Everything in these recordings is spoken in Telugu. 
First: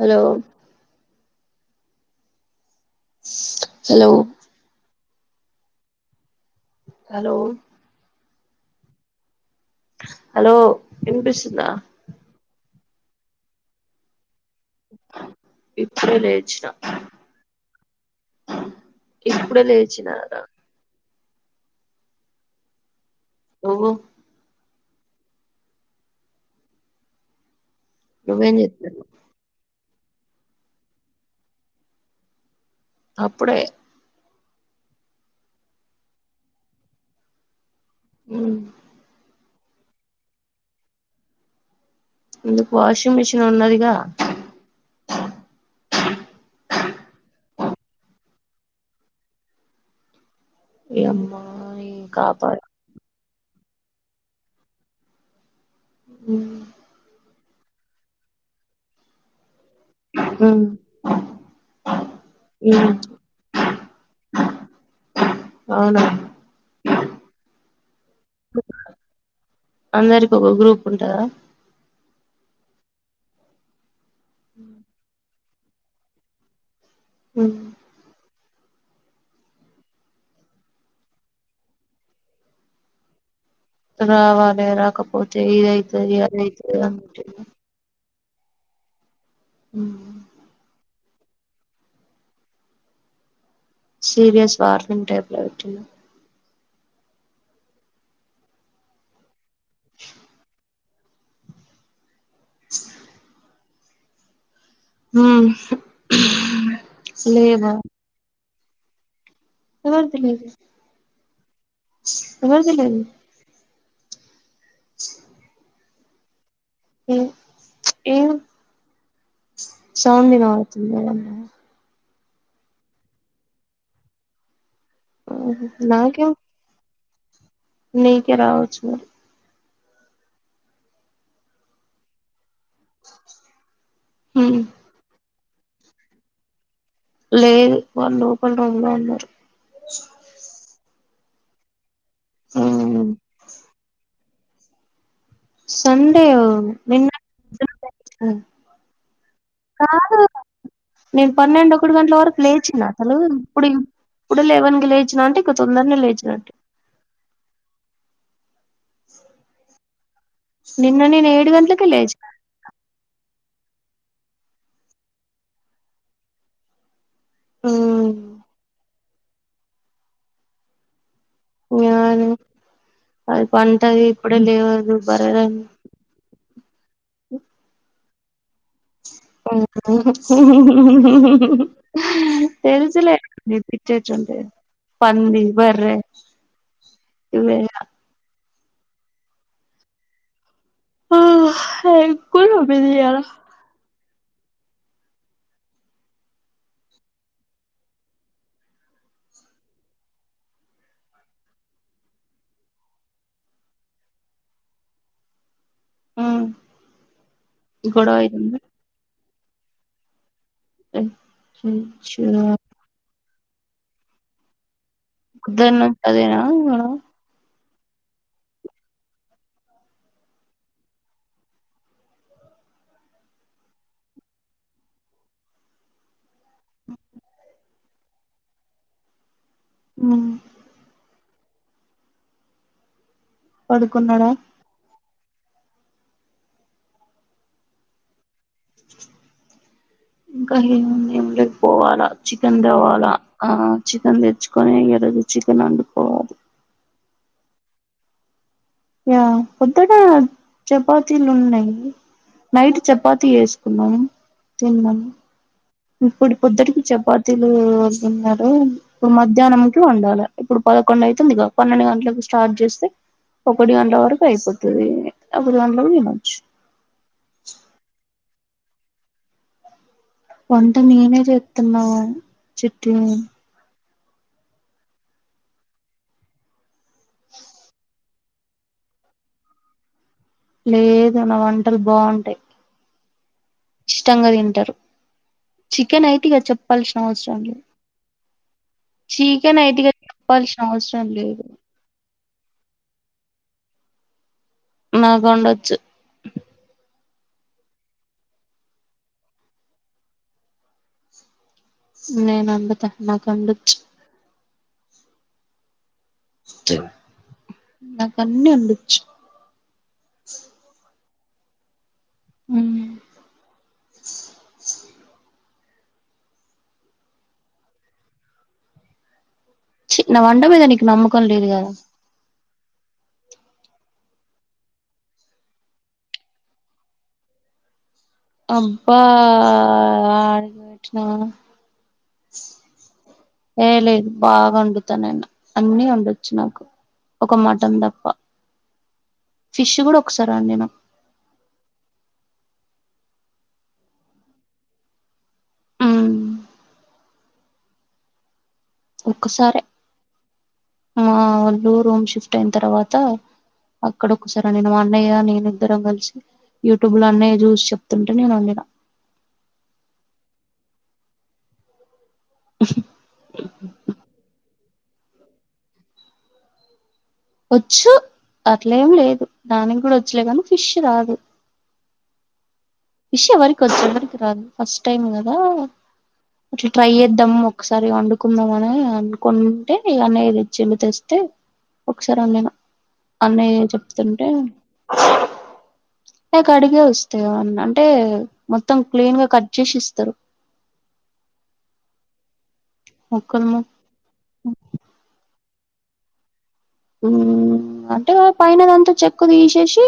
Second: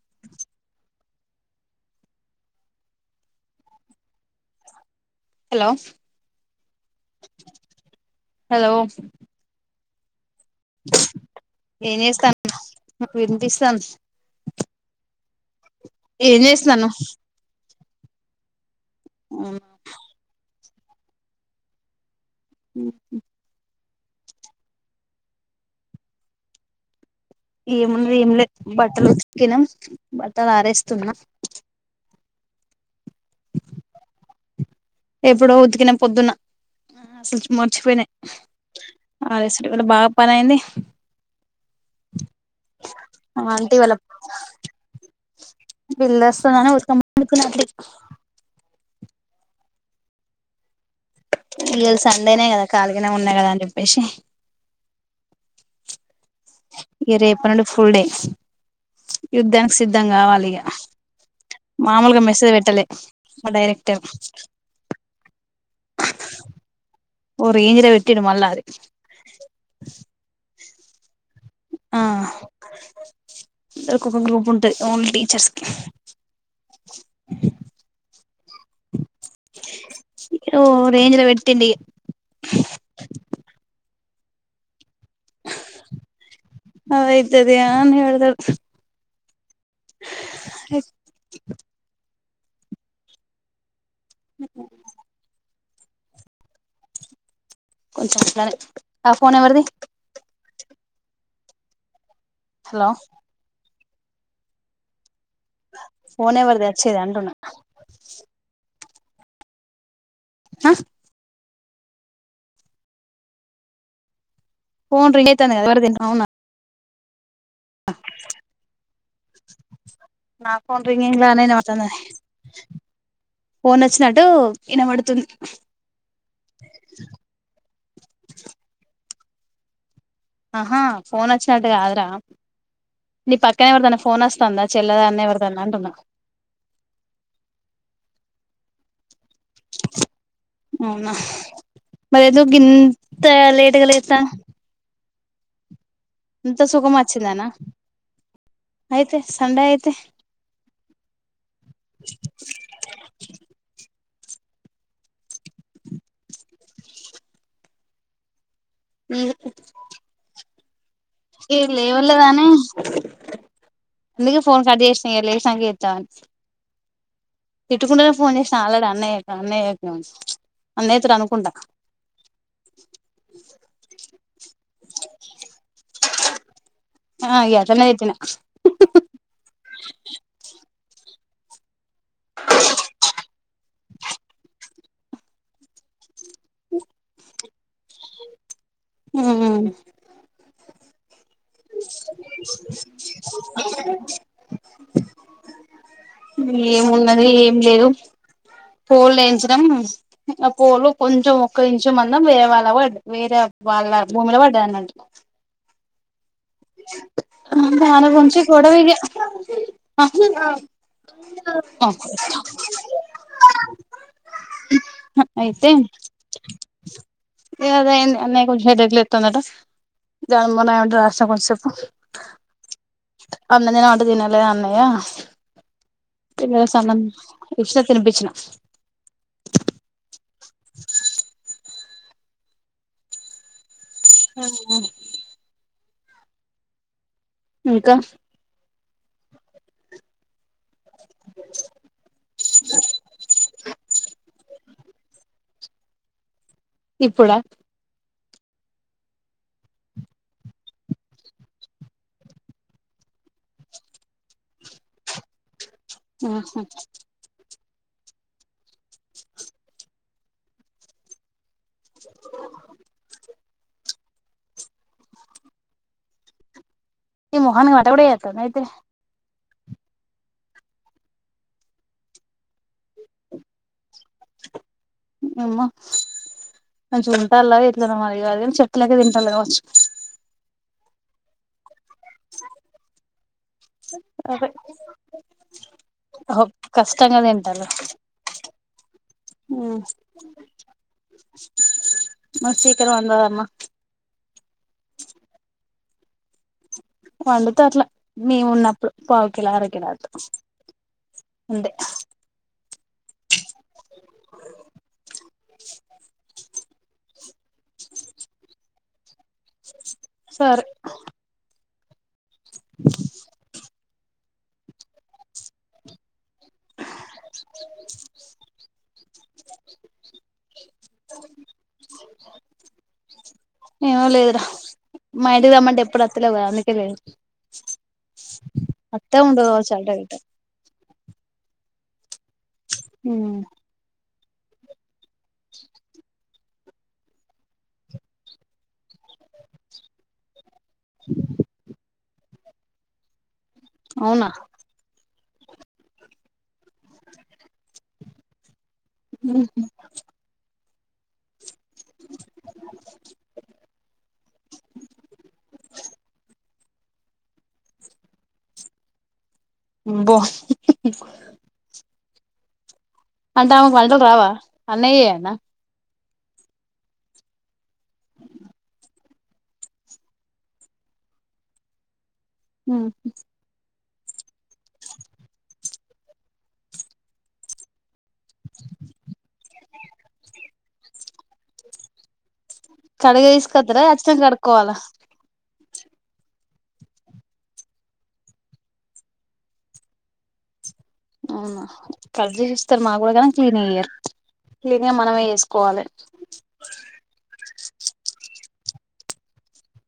Hello hello hello hello hello hello ఇన్ పిస్తుందా నాకు వినిపిస్తంద్ ఇప్పుడే లేచిన ఇప్పుడే లేచినద ఓ ఏమున్నది ఏం లే నువ్వేం చేస్తున్నావ్ బట్టలు ఉతికినా బట్టలు అరేస్తున్నా అప్పుడేయి ఎప్పుడో ఉతికినా పొద్దున సచు మోర్ వచ్చిపోయినాయి అలాసు ఇవాళ బాగా పని అయింది ఎందుకు వాషింగ్ మిషిన్ ఆంటీ ఉన్నది గా వాళ్ళ బిల్ వస్తది అని ఉతకామని చెప్పింది అంటీ యమ్మ నీ ఇయ్యాల సండేనే కాపాడు కదా కాలిగానే ఉన్న కదా చెప్పి ఏషే ఇగా రేప నుండు ఫుల్ డే యుద్ధనికి సిద్ధం కావాలి ఇగ మ్ మామలుగా మెసేజ్ పెట్టలే మ్ మ డైరెక్టర్ అవునా ఓ రేంజ్లో కడుమల్లది కుంటారా ఆ కుకింగ్ గ్రూప్ ఉంట ఓన్లీ టీచర్స్ కి హ ఓ రేంజ లో వెడితేడి త రావాాలే రాక పోతే ఈ రైతు అైతు అదయితది అని పెడతాడు ఉ సీరియస్ వార్నింగ్ టైబ్ కొంచెం ఇలానే ఆ ఫోన్ ఎవరిది హలో పోనే వదా వచ్చేద అంటన్నా లేవా సబరి త ఎరి ఆ కన్నాడి పోోన్ ర అయితేద అవునా ఏ ఏ సౌడిిన నా ఫోన్ వతుంది మేడం రింగింగ్ లానే వినపడుతుంది ఫోన్ వచ్చినటు వినబడుతుంది నాకేం నీకే రావచ్చు మరి ఆహా ఫోన్ వచ్చినట్టు కాదురా నీ పక్కనే ఎవరు దాన్న ఫోన్ హ్మ్ వస్తాందా చెల్లదా అన్న ఎవరు అదా నాంటన్నా లేదు వాళ్ళు లోపలగా ఉన్నారు అవునా మరిదు హ్మ్ ఇంత లేట్గాలతా సండే ఇంత సుఖం నిన్న వచ్చిందానా అయితే సండే అయితే కాదు నేను పన్నెండు ఒకటి గంటల వరకు లేచినతలు ఇప్పుడు ఇప్పుడు లేవన్కి లేచిన అంటే ఇంక తొందరనే లేచినట్టు మీ నిన్న నేను ఏడ్ గంట్లకి లేసిన అందుకే ఫోన్ కట్ చేసిన ఇంగ లేసినక చేద్దాం అని తిట్టుకుంటేనే హ్మ్ ఫోన్ చేసినా ఆలాడు అన్నయ్య అన్నయ్య అను అన్నయ్య న అది పంటది ఇప్పుడే లేవదు బరద అ ఊహూ ఊహూ ఊహూ తెలుసులే ఎప్పుడు ఇచ్చే చోటే పంది బర్రే ఇవ్వే హు హు కహు అయిపోదు మిదిగా ఏమున్నది ఏం లేదు పోలు వే ల్యించడం ఆ పోలు కొంచెం ఒక్క ఇంచు మందం వేరే వాళ్ళ ప వేరే వాళ్ళ భూమిలో పడ్డారు అన్నట్ ఉమ్ దాని గొడవ గురించి అయితుంది గోడవిగా అస్తున్నా హు వచ్చా ఆ పొద్దున పదేనా ఏ అదే అయ్యింది అన్నయ కొచ్చేతట్ల వతున్నా జ మ రా కొం చె అన్నదేనా అంట తినాల అన్నయ ఇ సమన్ ఇషత్త్ తినిపించిన ఉ పడుకున్నాడా ఉ ఉ ఇంకా ఇంకా ఏముంది ఏం లేద్ పోవాలా చికెన్ తేవాలా ఆ చికెన్ తెచ్చుకొని ఈ రోజు చికెన్ వండుకోవాలి ఇప్పుడా యా పొద్దగా చపాతీలు ఉన్నాయి నైట్ చపాతీ వేసుకున్నాము తిన్నం ఇప్పుడు ఆహా పొద్దుటికి చపాతీలు రోన్నారు ఇప్పుడు మధ్యాహ్నంకి వండాలి ఇప్పుడు పదకొండు అవుతుంది కా పన్నెండు గంటలకు స్టార్ట్ చేస్తే ఒకటి గంటల వరకు అయిపోతది ఒకటి గంటలకు తినచ్చు ఈ మోహనీకి వంట కూడా చేస్తందా అయితే వంట నేనే చెతన్నా చిట్టీ అమ్మా కొంచం వింటాల ఎట్లనా మరి కాదు కాని చెట్లేక తింటలే కావచ్చు లేదు నా వంటలు బాగుంటాయి ఇష్టంగా తింటరు చికెన్ ఐతే ఇగా చెప్పాల్సిన కష్టంగా అవసరం లే తింటారు చికెన్ ఐతే ఇగా చెప్పాల్సిన అవసరం లేదు మరి చికెన్ వందదమ్మా నాకు వండొచ్చు వండుత అట్లా మేము ఉన్నప్పుడు పావు కిల అర కలా అటా ఉంతే నేను వండుత నాకు అన్నొచ్చు అ నా కన్నీ వండోచ్చు సరే చీ నా వంటమీదా నీకు నమ్మకం లేదు కదా ఏమో లేదురా మా ఇంటికి రమ్మంటే ఎప్పుడు వతలేవు కదా అందుకే లేదు అబ్బా వత్తే ఉండదు కావచ్చు అటో ఇటో ఆట్నా ఏ లేదు బాగా వండుతా నేను అన్ని వండొచ్చు నాకు ఒక మటన్ తప్ప ఫిష్ కూడా ఒకసారి వండినా అవునా ఒక్కసారే మా వాళ్ళు రూమ్ షిఫ్ట్ అయిన తర్వాత అక్కడ ఒక్కసారి నేను మా అన్నయ్య నేను ఇద్దరం కలిసి యూట్యూబ్ లో అన్నయ్య చూసి చెప్తుంటే నేను వండినా అబ్బో అంటే ఆమెకు వంటలు రావా అన్నయ్యేనా వచ్చు అట్లేం లేదు దానికి కూడ వచ్చలే కానీ ఫిష్ రాదు విషయ వరకు వచ్చాడ రా ఫస్ట్ టైమ్ గదా అట్ల ట్రై చేద్దాం ఒకసారి వండు కొందమని అనుకుంటే ఇలానే జమిత వస్తే ఒకసారి వండినా కడిగే తీసుకొత్తరా వచ్చినంగా కడుకోవాల లే కడిగే వస్తాయి అంటే మొత్తం క్లీన్ గా కట్ చేసి ఇస్తరు అవునా కట్ చేసి ఇస్తరు మాకు కూడ గన క్లీన్ ముక్కలు గా ఇయ్యరు క్లీన్ గా మనమే చెస్ కోవాలే అంటే పైన దాంతో చెక్కు తీసేసి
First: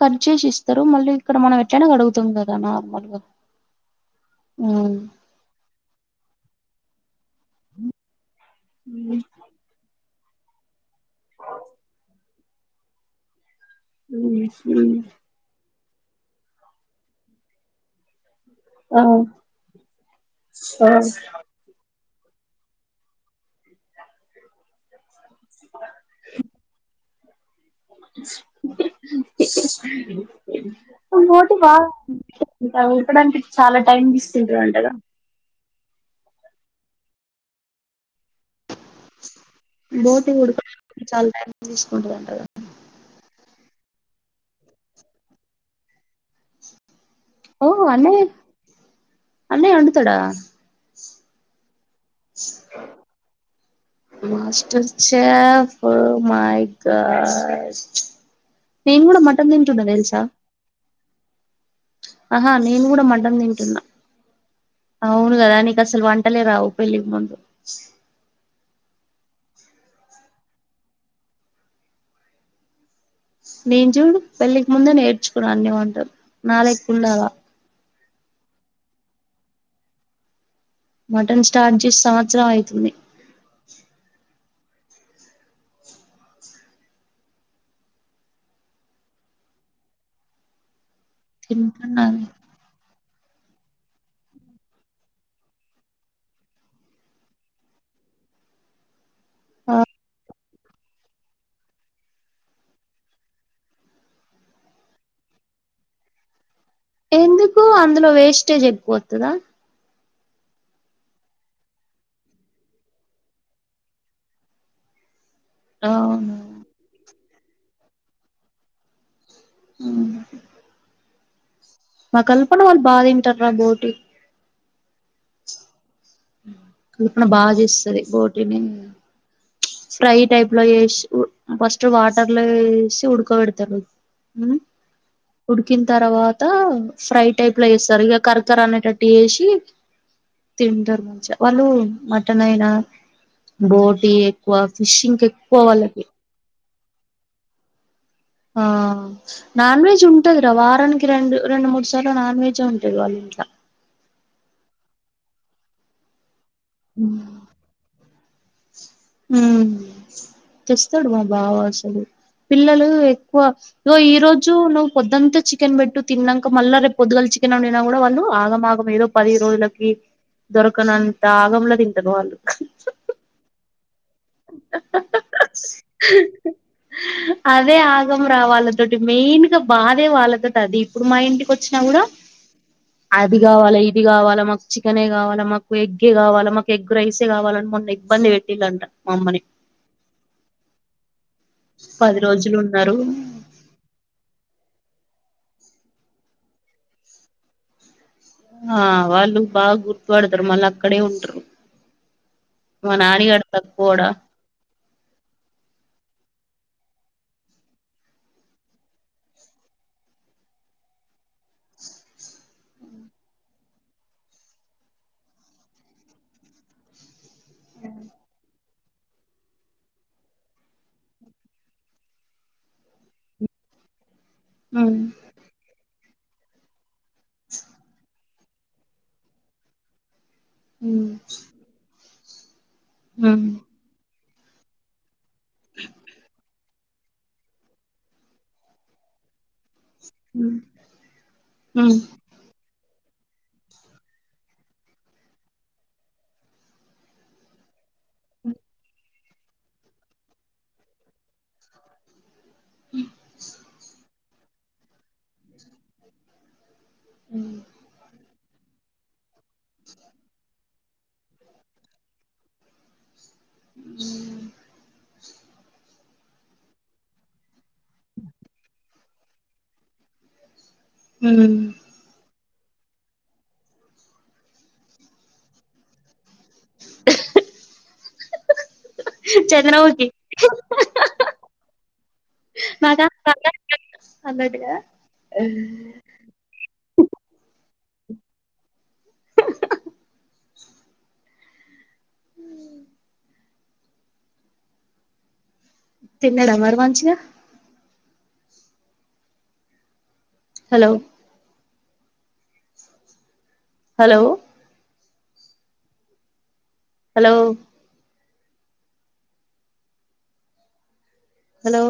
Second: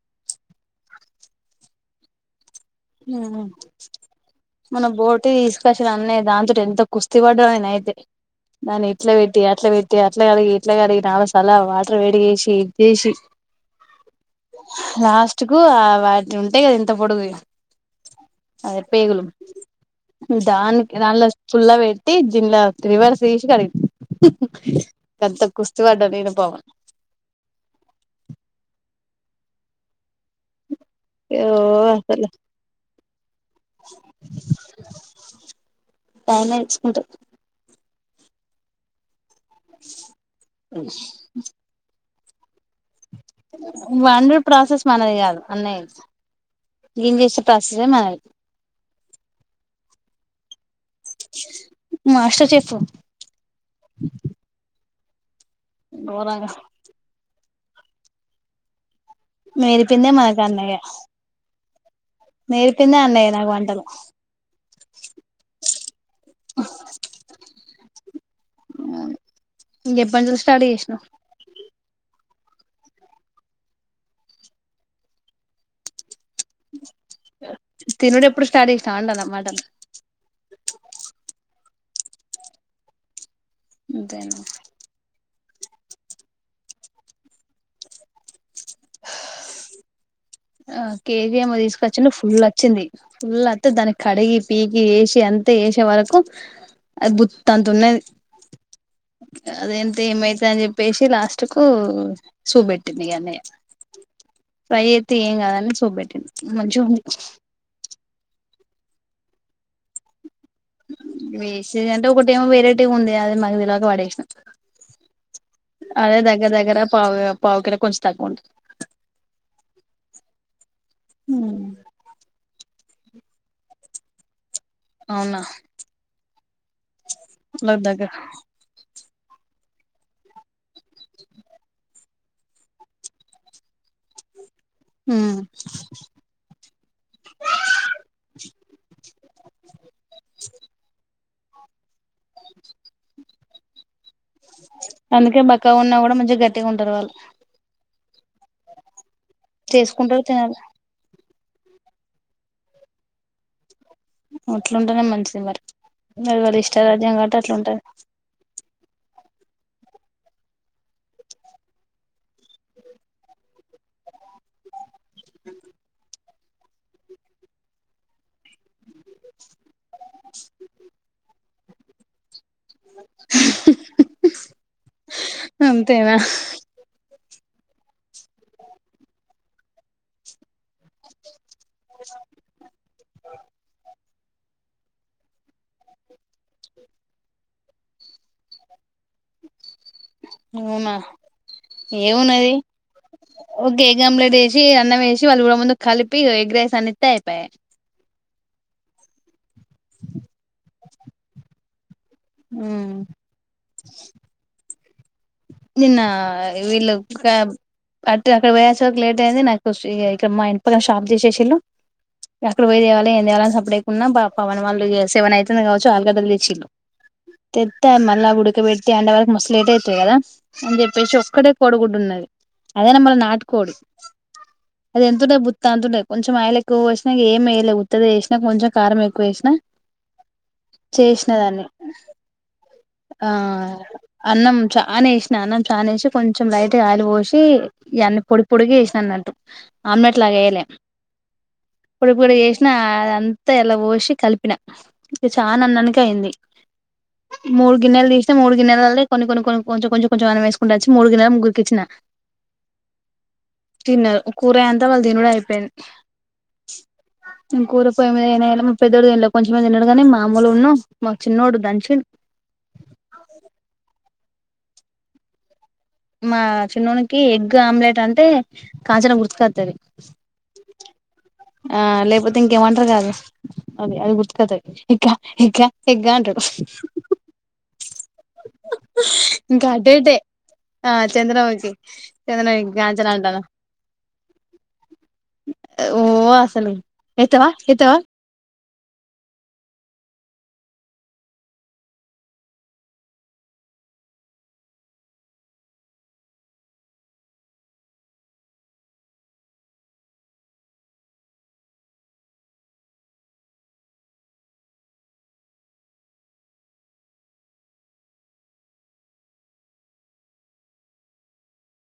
ఖర్చ చేసి ఇస్తారు మళ్ళీ ఇక్కడ మనం ఎట్లానా అడుగుతుంది కదా నార్మల్గా మన బోటు తీసుకొచ్చిన అన్నయ దాంతో ఎంత కుస్త తివడ్రోే అయితే నా ఇట్ల పెట్టి అట్ల భేటీటి అ ఇట్లా కలిగి ఇట్లా కలిగి నాలో సల వాటర్ వేడిగేసి ఇదిేసి లాస్ట్ కు వాటి ఉంటాయి కదా ఇంత పొడుగు అదే ఆ పేగుల దా నా ఫుల్ే అేజజిలా తివేళ శష కడ ఎంత కుస్తీ పడ్డా నేను పోవను ఓ పోటి అసలు బాగా ఇప్పడానికి చాలా టైం తీస్తుంటాారుంటగా టైనే ఎంచుకుంట బోటి ఉడుక చాలా ట తీసుకుంటడి అ వండర్ ప్రాసెస్ మనది కాదు అన్నయ్య క్లీన్ చేసే ఓ ప్రాసెసే అన్నే మనది అన్నే ఉం తడ మాస్టర్చేఫ మాస్టర్స్ చె ఘోరంగా మయకా నను కూడా కూడా మటన్ తన్ చూంట నేర్పిందే వెలుసా మనకు అన్నయ్య ఆహా నేను నేర్పిందే అన్నాయి నాకు వంటలు అవును కదా నీకు అసలు వంటలే రావు పెళ్లికి ముందు స ఇంక ఎబ్బజలు స్టార్ట్ చేసిన నేను చూడు పెళ్ళికి ముందే నేర్చుకున్నా అన్న ఉంటారు నాళకుళవాా తినుడు ఎప్పుడు స్టార్ట్ ఇస్తాం అంటాలన్నమాటలు మటన్ స్టార్ట్ చేసి సంవత్సర అయితుంది అదేనా ఆ కెబిఎంకి తీసుకొచ్చిండు తింటున్నాను ఫుల్ వచ్చింది. ఫుల్ అంతే దాని కడిగి పీకి ఏసి అంతే ఏసే వరకు అది భుత్తంతున్నది అదంతా ఏమైతాంది. ప్పేసి లాస్ట్ కు చూపెట్టింది ఇగ అన్నిగా ఫ్రై అయితే ఏం కాదని చూపెట్టింది. ఎందుకు అందులో వేస్టేజ్ ఎక్కువత్తదా. వేస్టేజ్ అంటే ఒకటేమో వెరైటీగా ఉంది అది మనకి తెలవక పడేస్న. అదే అవును దగ్గర దగ్గర పావు పావు కన్నా కొంచెం తగ్గుంట్ ఊహు హ్మ్ మా కల్పన వాళ్ళు బాతింటర్ రా బోటి. అవునా కల్పన బాగా వాళ్ళకి చేస్తది దగ్గర బోటినిన్ ఫ్రై టైప్ లో చేస్ ఉ ఫస్ట్ వాట్ టర్లో ఏసి ఉదక పెడతారుగా. ఉమ్ ఉడికిన తర్వాత ఫ్రై టైప్ లో వేస్తరు. ఇక కరకర అనేటట్టు వేసి తిన్ మంచిగ వాళ్ళూ మటనైనా బోట్ టీ ఎక్కువ ఫిషింగ్ కెక్కువ వాళ్ళకి ట్టి గుంటరు వాళ్ళు ఆ నాన్ వెజ్ చేసుకుంటారు ఉంటది రా తినాలి వారానికి రెండు రెండు మూడు స్ చాలా నాన్ వెజ్ యే ఉంటది వాళ్ళ ఇంట్లో. అట్లుంటేనే మంచిది మరి మరి వలి ఇష్టారాజ్యం కాబట్టి అట్లుంటది. ఊ తెస్తడు మా బావ అసలు పిల్లలు ఎక్కువ ఇగో ఈ రోజు నువ్వు పొద్దంతా చికెన్ పెట్టు తిన్నాక మళ్ళా రేపు పొద్దు చికెన్ వండినా కూడా వాళ్ళు ఆగమాగం. వేదో పది రోజులకి దొరకనంత ఆ మామూలుగా తింటరు వాళ్ళు అంతేనా అదే ఆగం రా వాళ్ళతోటి మెయిన్ గా బాధే వాళ్ళతో టది ఇప్పుడు మా ఇంటికి వొచ్ చ్చినా గూడా అది గావాలే ఇద్ ఇగ వాళ్ళ మాక్ చికెనే కావాలా మాకు ఎగ్గే కావాలా మాకు ఎగ్ రైసే కావాలని మొన్న ఇబ్బంది పెట్టిండంట మమ్మని అవునా, పది ఏమున్నది? రోజులు ఉన్నారు ఒక ఎగ్ ఆమ్లెట్ ఏసి అన్నం ఏసి వాళ్ళు పొ ముందు కలిపి ఇగ ఎగ్ రైస్ అన్న ఇత్తె ఐపాయే. ఆ వాళ్ళు బాగ గుర్తుపడతరు, మళ్ళ అక్కడే ఉంటరు. మా నానిగడు తక్కువోడ? నిన్న వీళ్ళు క్యాబ్ అంటె అక్కడ పోయొచ్చే వరకు లేట్ అయింది, నాకు ఇగ ఇక్కడ మా ఇంటిపక్కన షాప్ తీసేసిళ్ళు. ఇగ అక్కడ పోయ్ దేవాలె, ఏం దేవాలని సప్పుడేకున్న. బా పవన్ వాళ్ళు ఇగ సెవెన్ అవుతుంది కావచ్చు, ఆలుగడ్డల్ తెచ్చిళ్ళు. తెత్తే మళ్ళ అవి ఉడకబెట్టి అండేవరకు మస్తు లేట్ అయితది గదా. అని జేప్పేసి ఒక్కడే కోడి గుడ్డు ఉన్నది, అదైన మళ్ళ నాటు కోడి. ఉమ్ అది ఎంతుంటది బుత్తంత ఉంటది. కొంచెం ఆయిలెక్కువ పోసి ఇగ ఏం ఏయేలే ఉత్తదే జెస్ నాకు కొంచెం కారం ఎక్కువ యేసిన ఉమ్ చేసిన దాన్ని. ఆ ఉమ్ అన్నం చానేసి అన్నం చానేసి కొంచెం లైట్ తె ఆయిలు పోసి ఇయన్ని పొడి పొడిగ వేసినన్నట్టు. ఆమ్లెట్ లాగ యేయలె, పొడి పొడి చేసినా అది అంత ఎల్ల పోసి కలిపిన, ఇది చాన అన్నానికి అయింది. మూడు గిన్నెల్ దీస్తే మూడు గిన్నెలల్ల కొన్ని కొన్ని కొ కొంచెం కొంచెం. కొంచెం అన్నం ఏసుకుంట వచ్చి ముడు గిన్నెల ముగ్గురికిచ్చిన. తిన్నరు. కూరగాయంత వాల్ దీనుడే అయిపెంది. నెన్ కూర పోయి మీద ఏయనే ఏయ్యలె. పెద్దోడు తిన్లె. కొంచమే తిన్నడుగని, మా అమ్ములు ఉన్నూ మ చిన్నోడు దంచిండు. ఉమ్ మా చిన్నోడికి ఎగ్ ఆమ్లెట్ అంటే కాంచన గుర్తుకత్తది. ఉమ్ ఆ లేేపో ఇంకేమో అంటర్ గాదు, అది అది గుర్తుకత్తది ఎగ్గ ఎగ్గ ఎగ్గ అంటడు. ఇంకా అటు చంద్రముఖి. ఇటే ఆ చంద్రముఖి చంద్రముఖి నాకా కాంచన అంటాన నాకా నాకా అన్నట్టుగా. ఓ అసలు ఎత్తవా ఎత్తవా. తిన్నడా మరి మంచిగ? Hello hello hello hello